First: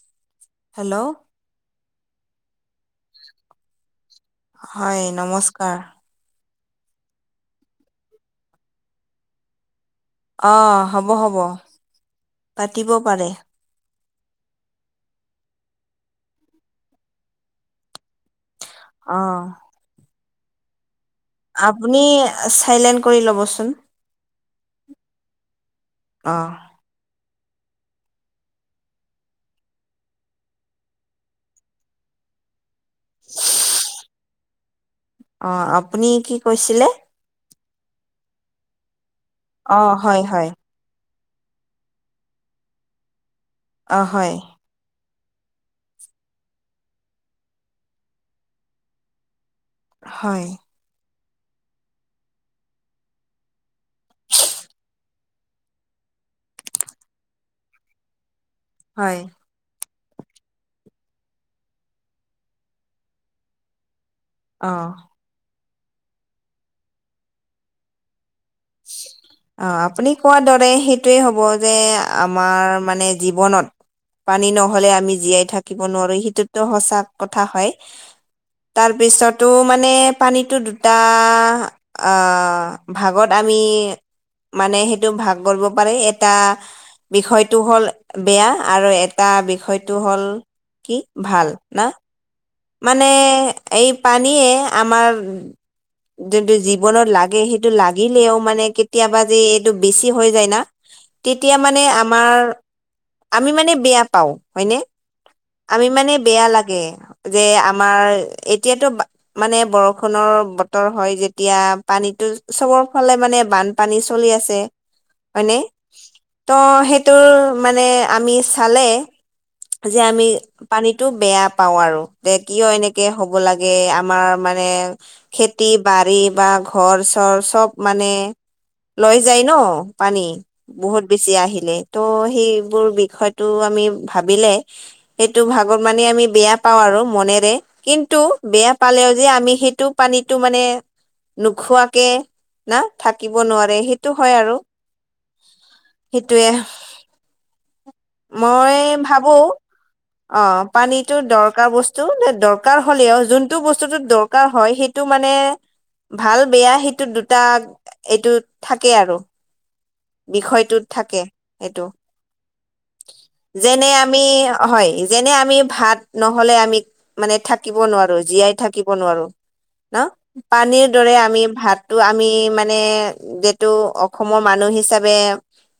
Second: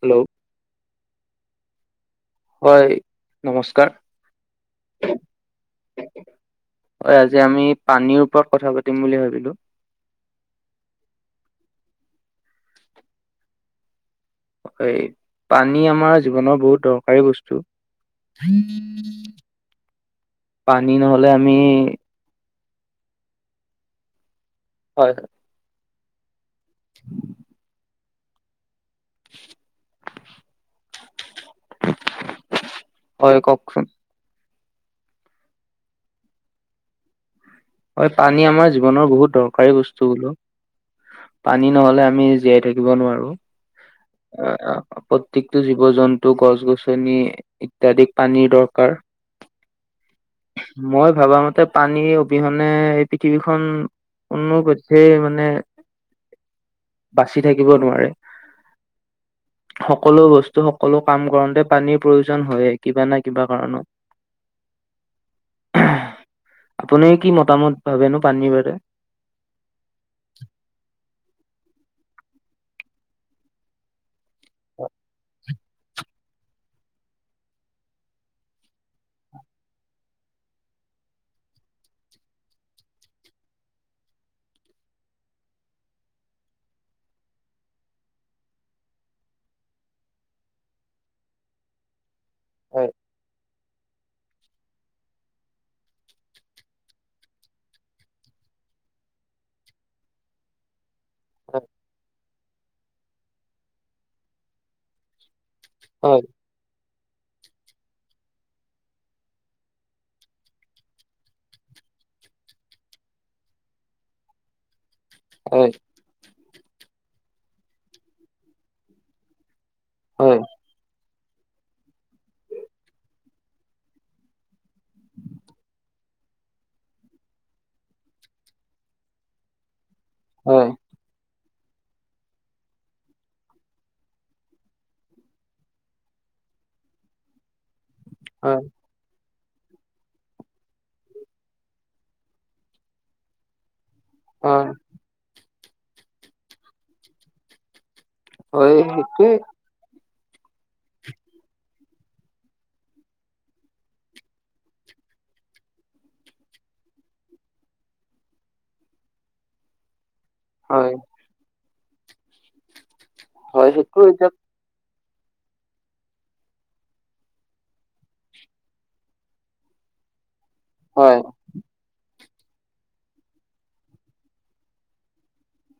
Hello, hello, হয় নমস্কাৰ। হয় নমস্কাৰ। হয় আজি আমি পানীৰ ওপৰত কথা পাতিম বুলি ভাবিছো। অ হ'ব হ'ব পাতিব পাৰে। এই পানী আমাৰ জীৱনৰ বহুত দৰকাৰী বস্তু। অ' পানী নহলে আমি। আপুনি চাইলেণ্ট কৰি ল'বচোন। হয়। অঁ, [inaudible] [inaudible] হয় কওকচোন। অ আপুনি কি কৈছিলে। হয় পানী আমাৰ জীৱনৰ বহুত দৰকাৰী অ' বস্তু হয় বোলো। হয় পানী নহলে আমি জীয়াই থাকিব নোৱাৰো অ অ, প্ৰত্যেকটো জীৱ-জন্তু গছ-গছনি ইত্যাদিক পানীৰ দৰকাৰ। [inaudible] হয়। মই ভাবা মতে পানী, অবিহনে এই পৃথিৱীখন কোনো পৈধেই মানে, বাচি থাকিব নোৱাৰে। হয়। সকলো বস্তু সকলো কাম কৰোতে পানীৰ প্ৰয়োজন হয়ে কিবা নহয় কিবা কাৰণত। অ আপুনি কি মতামত ভাবেনো পানীৰ বাবে। [inaudible] অ আপুনি কোৱাৰ দৰে সেইটোৱেই হ'ব যে আমাৰ মানে জীৱনত। পানী নহলে আমি জীয়াই থাকিব নোৱাৰো সেইটোতো সচা কথা হয়। তাৰপিছতো মানে পানীটো দুটা। অহ ভাগত আমি মানে সেইটো ভাগ কৰিব পাৰি সেই এটা, বিষয়টো হ'ল বেয়া আৰু এটা বিষয়টো হ'ল। কি ভাল না। হয় মানে এই পানীয়ে আমাৰ যোনটো জীৱনত লাগে সেইটো লাগিলেও মানে কেতিয়াবা যে এইটো বেছি হৈ যায় না। তেতিয়া মানে আমাৰ আমি মানে বেয়া পাওঁ হয়নে। আমি মানে হয় বেয়া লাগে যে আমাৰ এতিয়াতো মানে বৰষুণৰ বতৰ হয় যেতিয়া পানীটো চবৰ ফালে মানে বান পানী চলি আছে হয়নে। হয় ত সেইটোৰ মানে আমি চালে। যে আমি হয় পানীতটো বেয়া পাওঁ আৰু তে কিয় এনেকে হ'ব লাগে আমাৰ মানে খেতি-বাৰী বা ঘৰ-চৰ চব মানে লৈ যায় ন। পানী হয় বহুত বেছি আহিলে ত সেইবোৰ বিষয়টো আমি ভাবিলে। সেইটো ভাগক মানে আমি বেয়া পাও আৰু মনেৰে, কিন্তু হয় বেয়া পালেও যে, আমি সেইটো পানীটো মানে নোখোৱাকে না থাকিব নোৱাৰে, সেই টো হয় আৰু সেইটোৱে। [unintelligible] অঁ, পানীটো দৰকাৰ বস্তু, দৰকাৰ হ'লেও, যোনটো বস্তুটোতো দৰ কাৰ হয়, সেইটো মানে ভাল বেয়া সেইটো দুটা এইটো থাকে আৰু। বিষয়টোত হয় থাকে এইটো, হয় যেনে সেইটো আমি এতিয়া অঁ হয়। যেনে আমি ভাত নহ'লে, আমি মানে থাকিব নোৱাৰোঁ জীয়াই থাকিব নোৱাৰোঁ। ন, পানীৰ দৰে হয় আমি ভাতটো আমি মানে যিটো অসমৰ মানুহে হিচাপে,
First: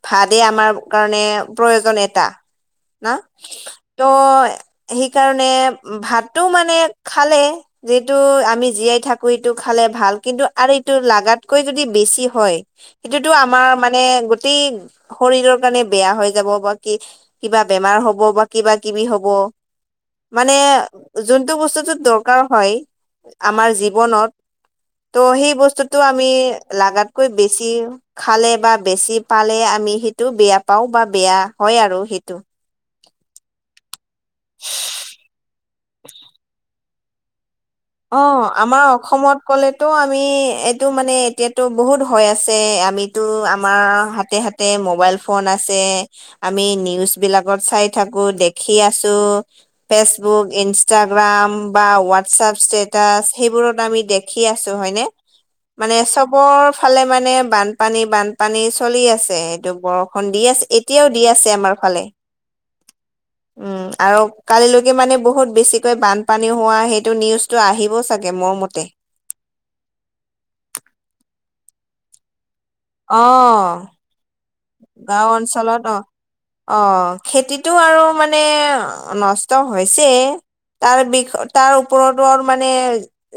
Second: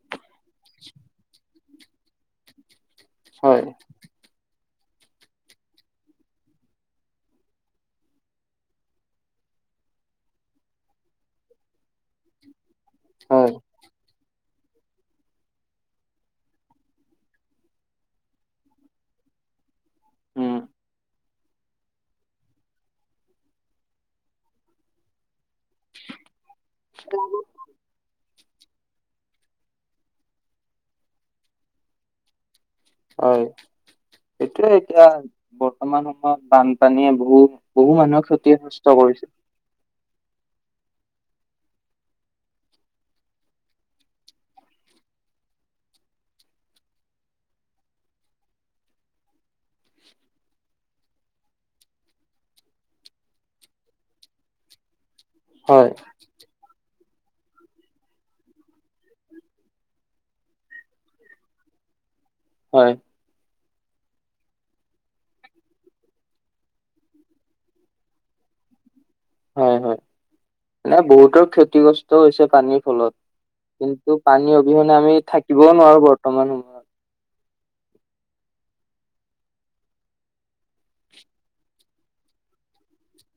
ভাদেই আমাৰ কাৰণে প্ৰয়োজন এটা না। হয় ত' সেইকাৰণে ভাতটো মানে খালে যিটো আমি জীয়াই থাকো, এইটো খালে ভাল কিন্তু, এইটো লাগাতকৈ যদি বেছি হয় সেইটোতো হয় আমাৰ মানে, গোটেই শৰীৰৰ কাৰণে বেয়া হৈ যাব বা কি কিবা বেমাৰ হ'ব বা কিবা-কিবি হ'ব, মানে উম যোনটো বস্তুটোত দৰকাৰ হয়, আমাৰ জীৱনত ত' সেই বস্তুতটো, আমি লাগাতকৈ বেছি খালে বা বেছি পালে আমি সেইটো বেয়া পাওঁ বা বেয়া হয় আৰু সেইটো হয়, এইটোৱে এতিয়া বৰ্তমান সময়ত বানপানীয়ে বহুত বহু অ মানুহক আমাৰ ক্ষতি-চুস্তি কৰিছে। অসমত ক'লেতো, আমি এইটো মানে এতিয়াতো বহুত হৈ আছে, আমিতো আমাৰ হাতে হা তে মোবাইল ফোন আছে। আমি নিউজবিলাকত চাই থাকোঁ, দেখি আছোঁ। ফেচবুক, ইনষ্টাগ্ৰাম বা হোৱাটছআপ ষ্টেটাছ, সেইবোৰত আমি দেখি আছোঁ হয় নে? হয় মানে চব চববৰ ফালে মানে, বানপানী, বানপানী চলি আছে, এইটো বৰষুণ দি আছ এতিয়াও দি আছে, আমাৰ ফালে। হয়। উম, আৰু কালিলৈকে, মানে বহুত বেছিকৈ বানপানী হোৱা সেইটো নিউজ টো আহিব চাগে, মোৰ মতে। হয় হয়, এনেই বহুতৰ ক্ষতিগ্ৰস্ত হৈছে পানীৰ ফলত, অ কি ন্তু, পানী অবিহনে আমি থাকিবও নোৱাৰোঁ বৰ্তমান। অঁ। খেতিটো আৰু মানে নষ্ট হৈছে। তাৰ বিষয় তাৰ ওপৰতো আৰু মানে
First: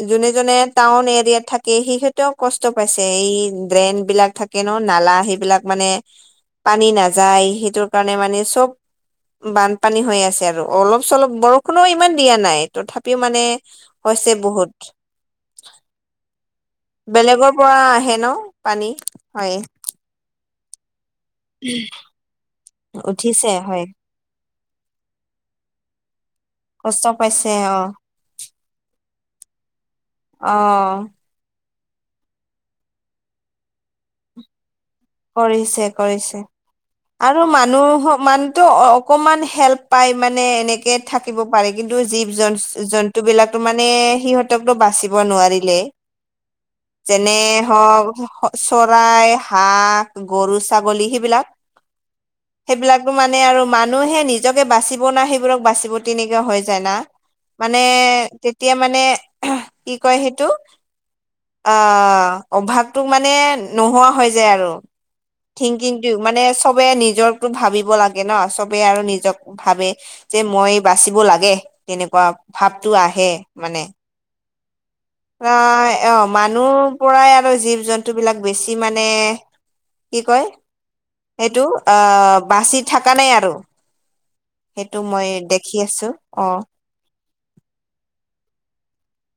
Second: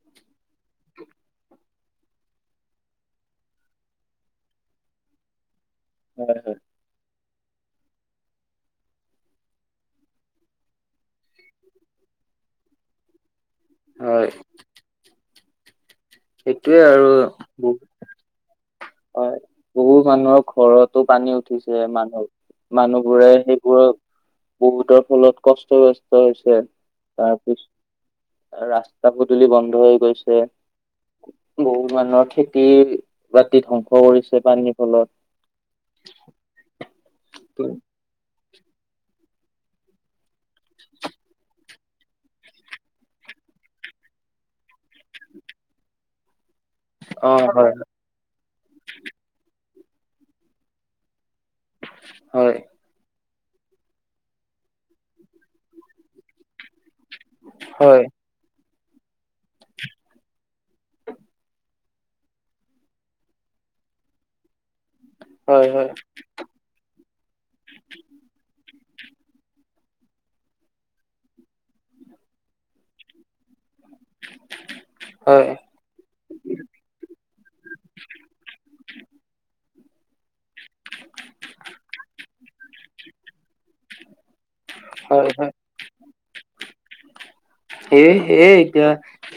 যোনে যোনে টাউন এৰিয়াত থাকে, সিহঁতেও কষ্ট পাইছে। এই ড্ৰেইন বিলাক থাক কে ন, নালা সেইবিলাক মানে হয় হয়। পানী নাযায় সেইটোৰ কাৰণে মানে চব বানপানী হৈ আছে আৰু অলপ চলপ বৰষুণো ইমান দিয়া নাই তথাপিও মানে হয় হৈছে বহুত। সেইটোৱে আৰু বেলেগৰ পৰা আহে ন পানী বহুত হয়। বহু মানুহৰ ঘৰতো পানী উঠিছে মানুহ মানুহবোৰে উঠিছে হয় সেইবোৰৰ বহুতৰ ফলত কষ্ট চস্ত হৈছে। কষ্ট পাইছে অঁ। ৰাস্তা‌ পদূলি বন্ধ হৈ গৈছে। অ, বহুত মানুহৰ খেতি-বাতি ধ্বংস কৰিছে পানীৰ, ফলত। কৰিছে, কৰিছে। আৰু মানুহ, মানুহতো অকমান হেল্প পায়, মানে এনেকে থাকিব পাৰে, কিন্তু জীৱ-জন্তুবিলাকো, মানে, সিহঁতকতো বাচিব নোৱাৰিলে। [inaudible] যেনে হয় হ'ওক চৰাই, হাঁহ, গৰু, ছাগলী, সেইবিলাক। হয়। সেইবিলাকটো, মানে, আৰু মানুহে নিজকে বাচিব না, সেইবোৰক বাচিব, তেনেকুৱা হৈ যায় না। মানে, হয় তেতিয়া মানে কি কয় সেইটো? অ, অভাৱটো মানে নোহোৱা হৈ যায় আৰু। হয় হয় থিংকিংটো, মানে চবে নিজকটো ভাবিব লাগে ন, চবে আৰু নিজক ভাবে। যে, মই বাচিব লাগে, তেনেকুৱা ভাবতো আহে মানে। [inaudible] হয় অ, মানুহ পৰাই আৰু জীৱ-জন্তু বিলাক বেছি মানে, কি কয়? সেইটো আহ, বাচি থকা নাই আৰু। সেইটো মই হয় হয় দেখি আছো। অ, এ, এই সে, এতিয়া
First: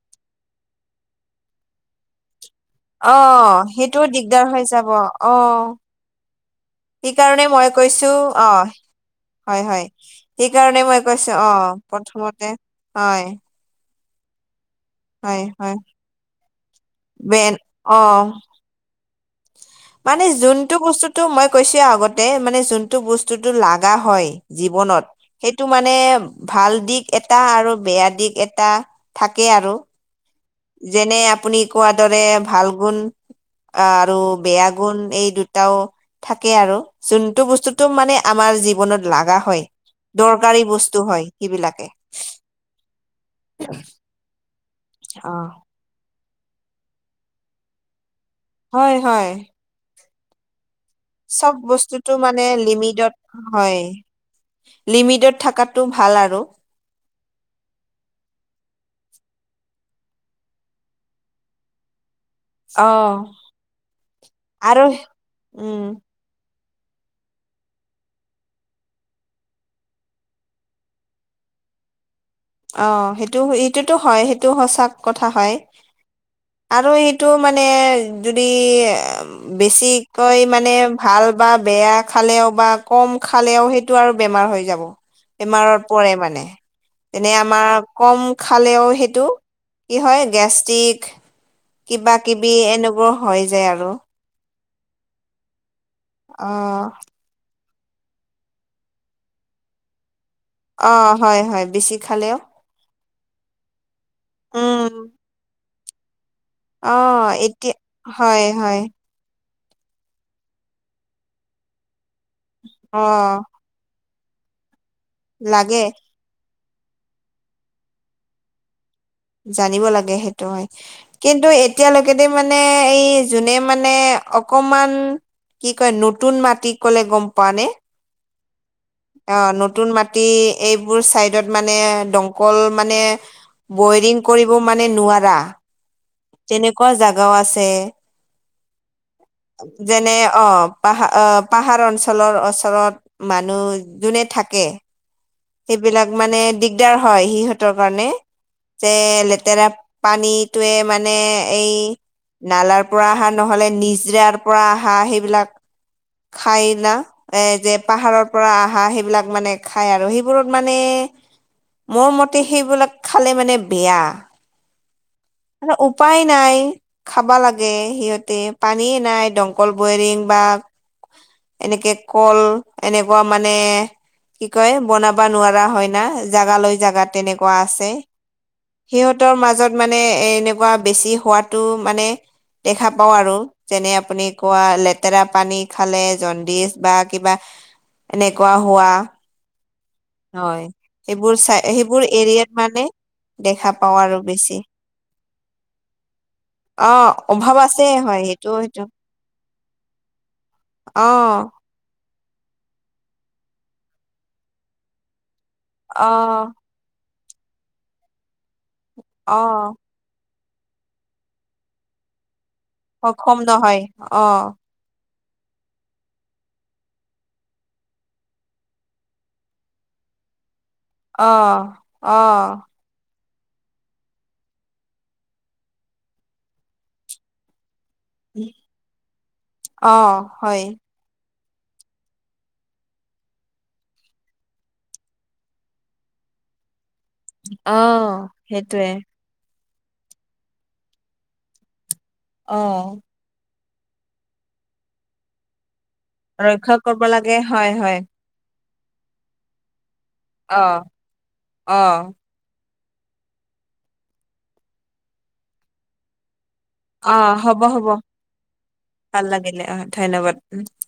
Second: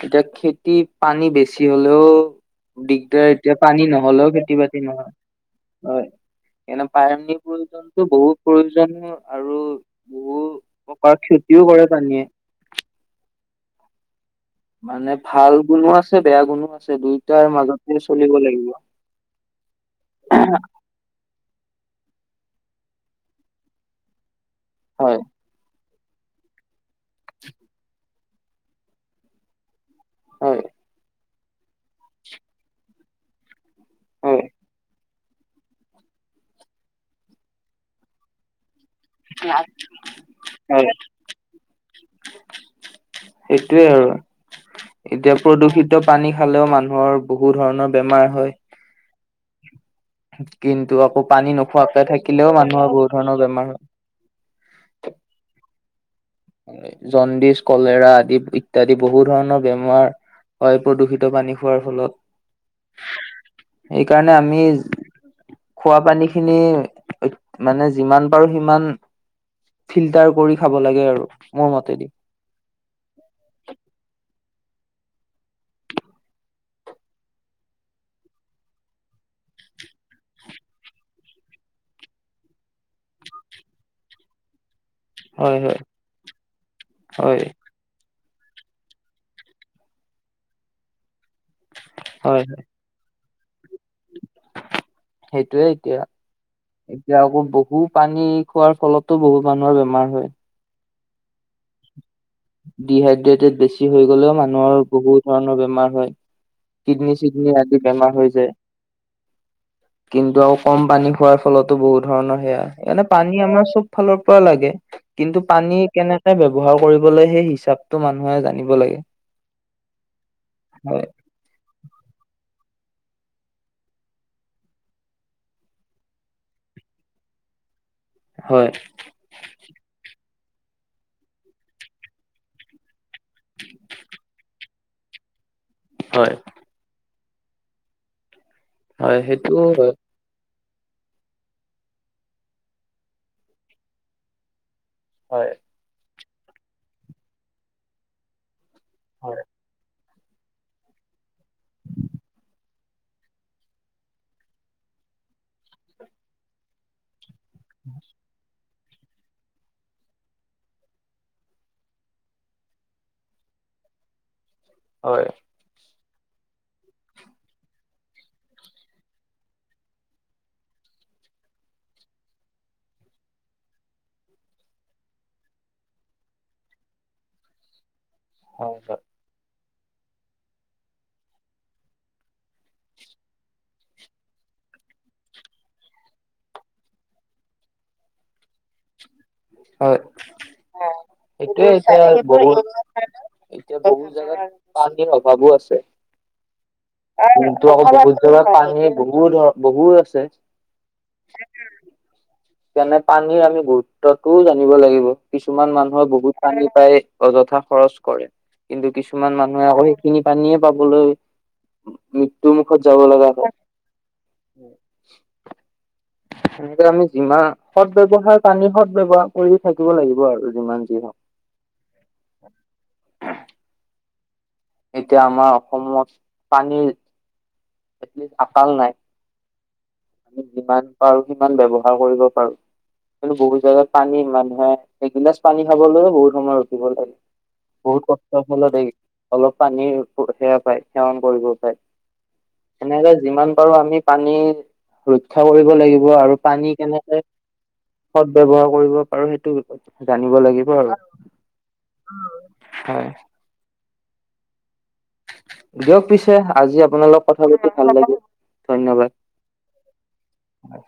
এতিয়া খেতি পানী বেছি হ'লেও অ দিগদাৰ এতিয়া পানী সেইটোও নহ'লেও দিগদাৰ হৈ খেতি-বাতি যাব নহয়, অ হয়। এনে পানীৰ সেইকাৰণে মই প্ৰয়োজনতো কৈছো বহুত অ প্ৰয়োজন আৰু হয় হয় বহুত সেইকাৰণে মই প্ৰকাৰ কৈছো অ ক্ষতিও কৰে। পানীয়ে। প্ৰথমতে, হয়। মানে হয় ভাল হয় গুণো আছে, বেয়া গুণো আছে, দুয়োটাৰ বেন মাজতে অ চলিব লাগিব। মানে যোনটো বস্তুতটো মই কৈছো আগতে, মানে যোনটো বস্তুটো লাগা হয় জীৱনত, হয় সেইটো মানে ভাল দিশ এটা আৰু বেয়া দিশ এটা থাকেই আৰু। হয়। যেনে, আপুনি কোৱাৰ দৰে ভাল গুণ অ, আৰু হয় বেয়া গুণ এই দুটাও থাকে আৰু, যোনটো বস্তুটো মানে আমাৰ জীৱনত লাগা হয়, দৰকাৰী বস্তু হয়, সেইবিলাকে। সেইটোৱে আৰু। এতিয়া অ প্ৰদূষিত পানী খালেও মানুহৰ বহু ধৰণৰ বেমাৰ হয়। হয়, হয়। কিন্তু আকৌ পানী চব নোখোৱাকে বস্তুটো মানে থাকিলেও, মানুহৰ বহুত লিমিটত ধৰণৰ বেমাৰ হয়। লিমিটত, থকাটো ভাল আৰু। জণ্ডিচ, কলেৰা আদি ইত্যাদি বহু ধৰণৰ বেমাৰ হয়, প্ৰদূষিত পানী খোৱাৰ ফলত। অ সেইকাৰণে আমি, আৰু উম খোৱা পানী খিনি মানে যিমান পাৰো সিমান, ফিল্টাৰ কৰি খাব লাগে আৰু। মোৰ, মতে দি। অ, সেইটো এইটোতো হয়, সেইটো সঁচা কথা হয়। আৰু এইটো মানে, যদি বেছিকৈ মানে ভাল বা বেয়া খালেও, বা কম খালেও সেই টো, আৰু বেমাৰ হৈ যাব হয় হয় বেমাৰত পৰে মানে। যেনে হয় আমাৰ কম খালেও সেইটো কি হয় গেষ্টিক, হয় কিবা-কিবি হয় এনেবোৰ হৈ যায় আৰু সেইটোয়েই এতিয়া অ এতিয়া আকৌ বহু পানী। খোৱাৰ ফলতো বহুত মানুহৰ বেমাৰ হয়। অ হয় হয় বেছি খালেও। ডিহাইড্ৰেটেড বেছি হৈ গ'লেও মানুহৰ উম বহু ধৰণৰ বেমাৰ হয়। অ কিডনী- চিডনী এতিয়া আদি বেমাৰ হৈ হয় যায়। হয় কিন্তু আৰু কম পানী খোৱাৰ ফলতো বহুত ধৰণৰ সেয়া, অ সেইকাৰণে পানী আমাৰ চব, ফালৰ পৰা লাগে কিন্তু পানী লাগে কেনেকে ব্যৱহাৰ কৰিব, সেই হিচাপটো মানুহে জানিব লাগে। জানিব লাগে সেইটো হয়। কিন্তু এতিয়ালৈকে দেই মানে এই যোনে মানে অকমান, কি কয় নতুন মাটি কলে গম পোৱা নে? হয়। অ নতুন মাটি এইবোৰ চাইডত মানে দমকল মানে। বৈৰিং কৰিব মানে নোৱাৰা। হয়। তেনেকুৱা জাগাও আছে হয় সেইটো হয় যেনে অ, পাহা অ' পাহাৰ অঞ্চলৰ ওচৰত মানুহ যোনে থাকে। হয়। সেইবিলাক মানে দিগদাৰ হয় সিহঁতৰ কাৰণে যে হয় লেতেৰা। পানীটোৱে মানে এই নালাৰ পৰা অহা নহ'লে নিজৰাৰ পৰা অহা সেইবিলাক। খাই না এ যে পাহাৰৰ পৰা আহা সেইবিলাক মানে। খাই আৰু সেইবোৰত মানে মোৰ মতে সেইবিলাক খালে মানে বেয়া। হয়। আৰু উপায় নাই। খাবা লাগে সিহঁতে পানীয়ে নাই দমকল বয়ৰিং বা। এনেকে ক'ল এনেকুৱা মানে। কি কয় বনাব নোৱাৰা হয় না জোগালৈ জাগা তেনেকুৱা আছে। হয় হয় সিহঁতৰ মাজত মানে এ এনেকুৱা বেছি হোৱাতো মানে। দেখা পাওঁ আৰু যেনে আপুনি কোৱা লেতেৰা পানী খালে জণ্ডিছ বা কিবা। এনেকুৱা হোৱা। হয় হয় সেইবোৰ চাই সেইটোৱে হৈছে সেইবোৰ এৰিয়াত বহুত, মানে দেখা এতিয়া পাওঁ বহুত আৰু জাগাত বেছি পানীৰ অভাৱো আছে। অ অভাৱ [unintelligible] আছে হয় বহুত ধৰা সেইটো সেইটো বহুত আছে। অ সেইকাৰণে পানীৰ আমি গুৰুত্বটোও জানিব লাগিব। কিছুমান মানুহে অ বহুত পানী পায়। অযথা খৰচ কৰে কিন্তু কিছুমান অ মানুহে আকৌ সেইখিনি পানীয়ে পাবলৈ। মৃত্যু মুখত যাব লগা সক্ষম হয় নহয় অ, সেনেকে আমি যিমান সদ ব্যৱহাৰ পানী সদ ব্যৱহাৰ কৰি থাকিব লাগিব আৰু যিমান যি হওক। অ অ। এতিয়া আমাৰ অসমত পানীৰ, আকাল নাই‌ অ আ হয় যিমান, আৰু কিমান ব্যৱহাৰ কৰিব পাৰোঁ। [unintelligible] কিন্তু বহুত জেগাত পানী, মানুহে এগিলাচ পানী খাবলৈয়ো বহুত সময় ৰখিব লাগে। অ [unintelligible] বহুত কষ্ট ফলত সেইটোৱে [unintelligible] অলপ পানীৰ সেৱা পায়, সেৱন কৰিব পায়। অ সেনেকে [unintelligible] যিমান পাৰো আমি পানী ৰক্ষা কৰিব লাগিব আৰু ৰক্ষা পানী কৰিব কেনেকে লাগে হয় হয় [inaudible] শত ব্যৱহাৰ কৰিব পাৰো সেইটো বিষয়ে জানিব অ লাগিব আৰু। [unintelligible] অ হয় [unintelligible] দিয়ক পিছে আজি আপোনাৰ অ লগত কথা হ'ব পাতি হ'ব ভাল লাগিল ধন্যবাদ। [unintelligible] [unintelligible] ভাল লাগিলে অঁ ধন্যবাদ। উম [unintelligible]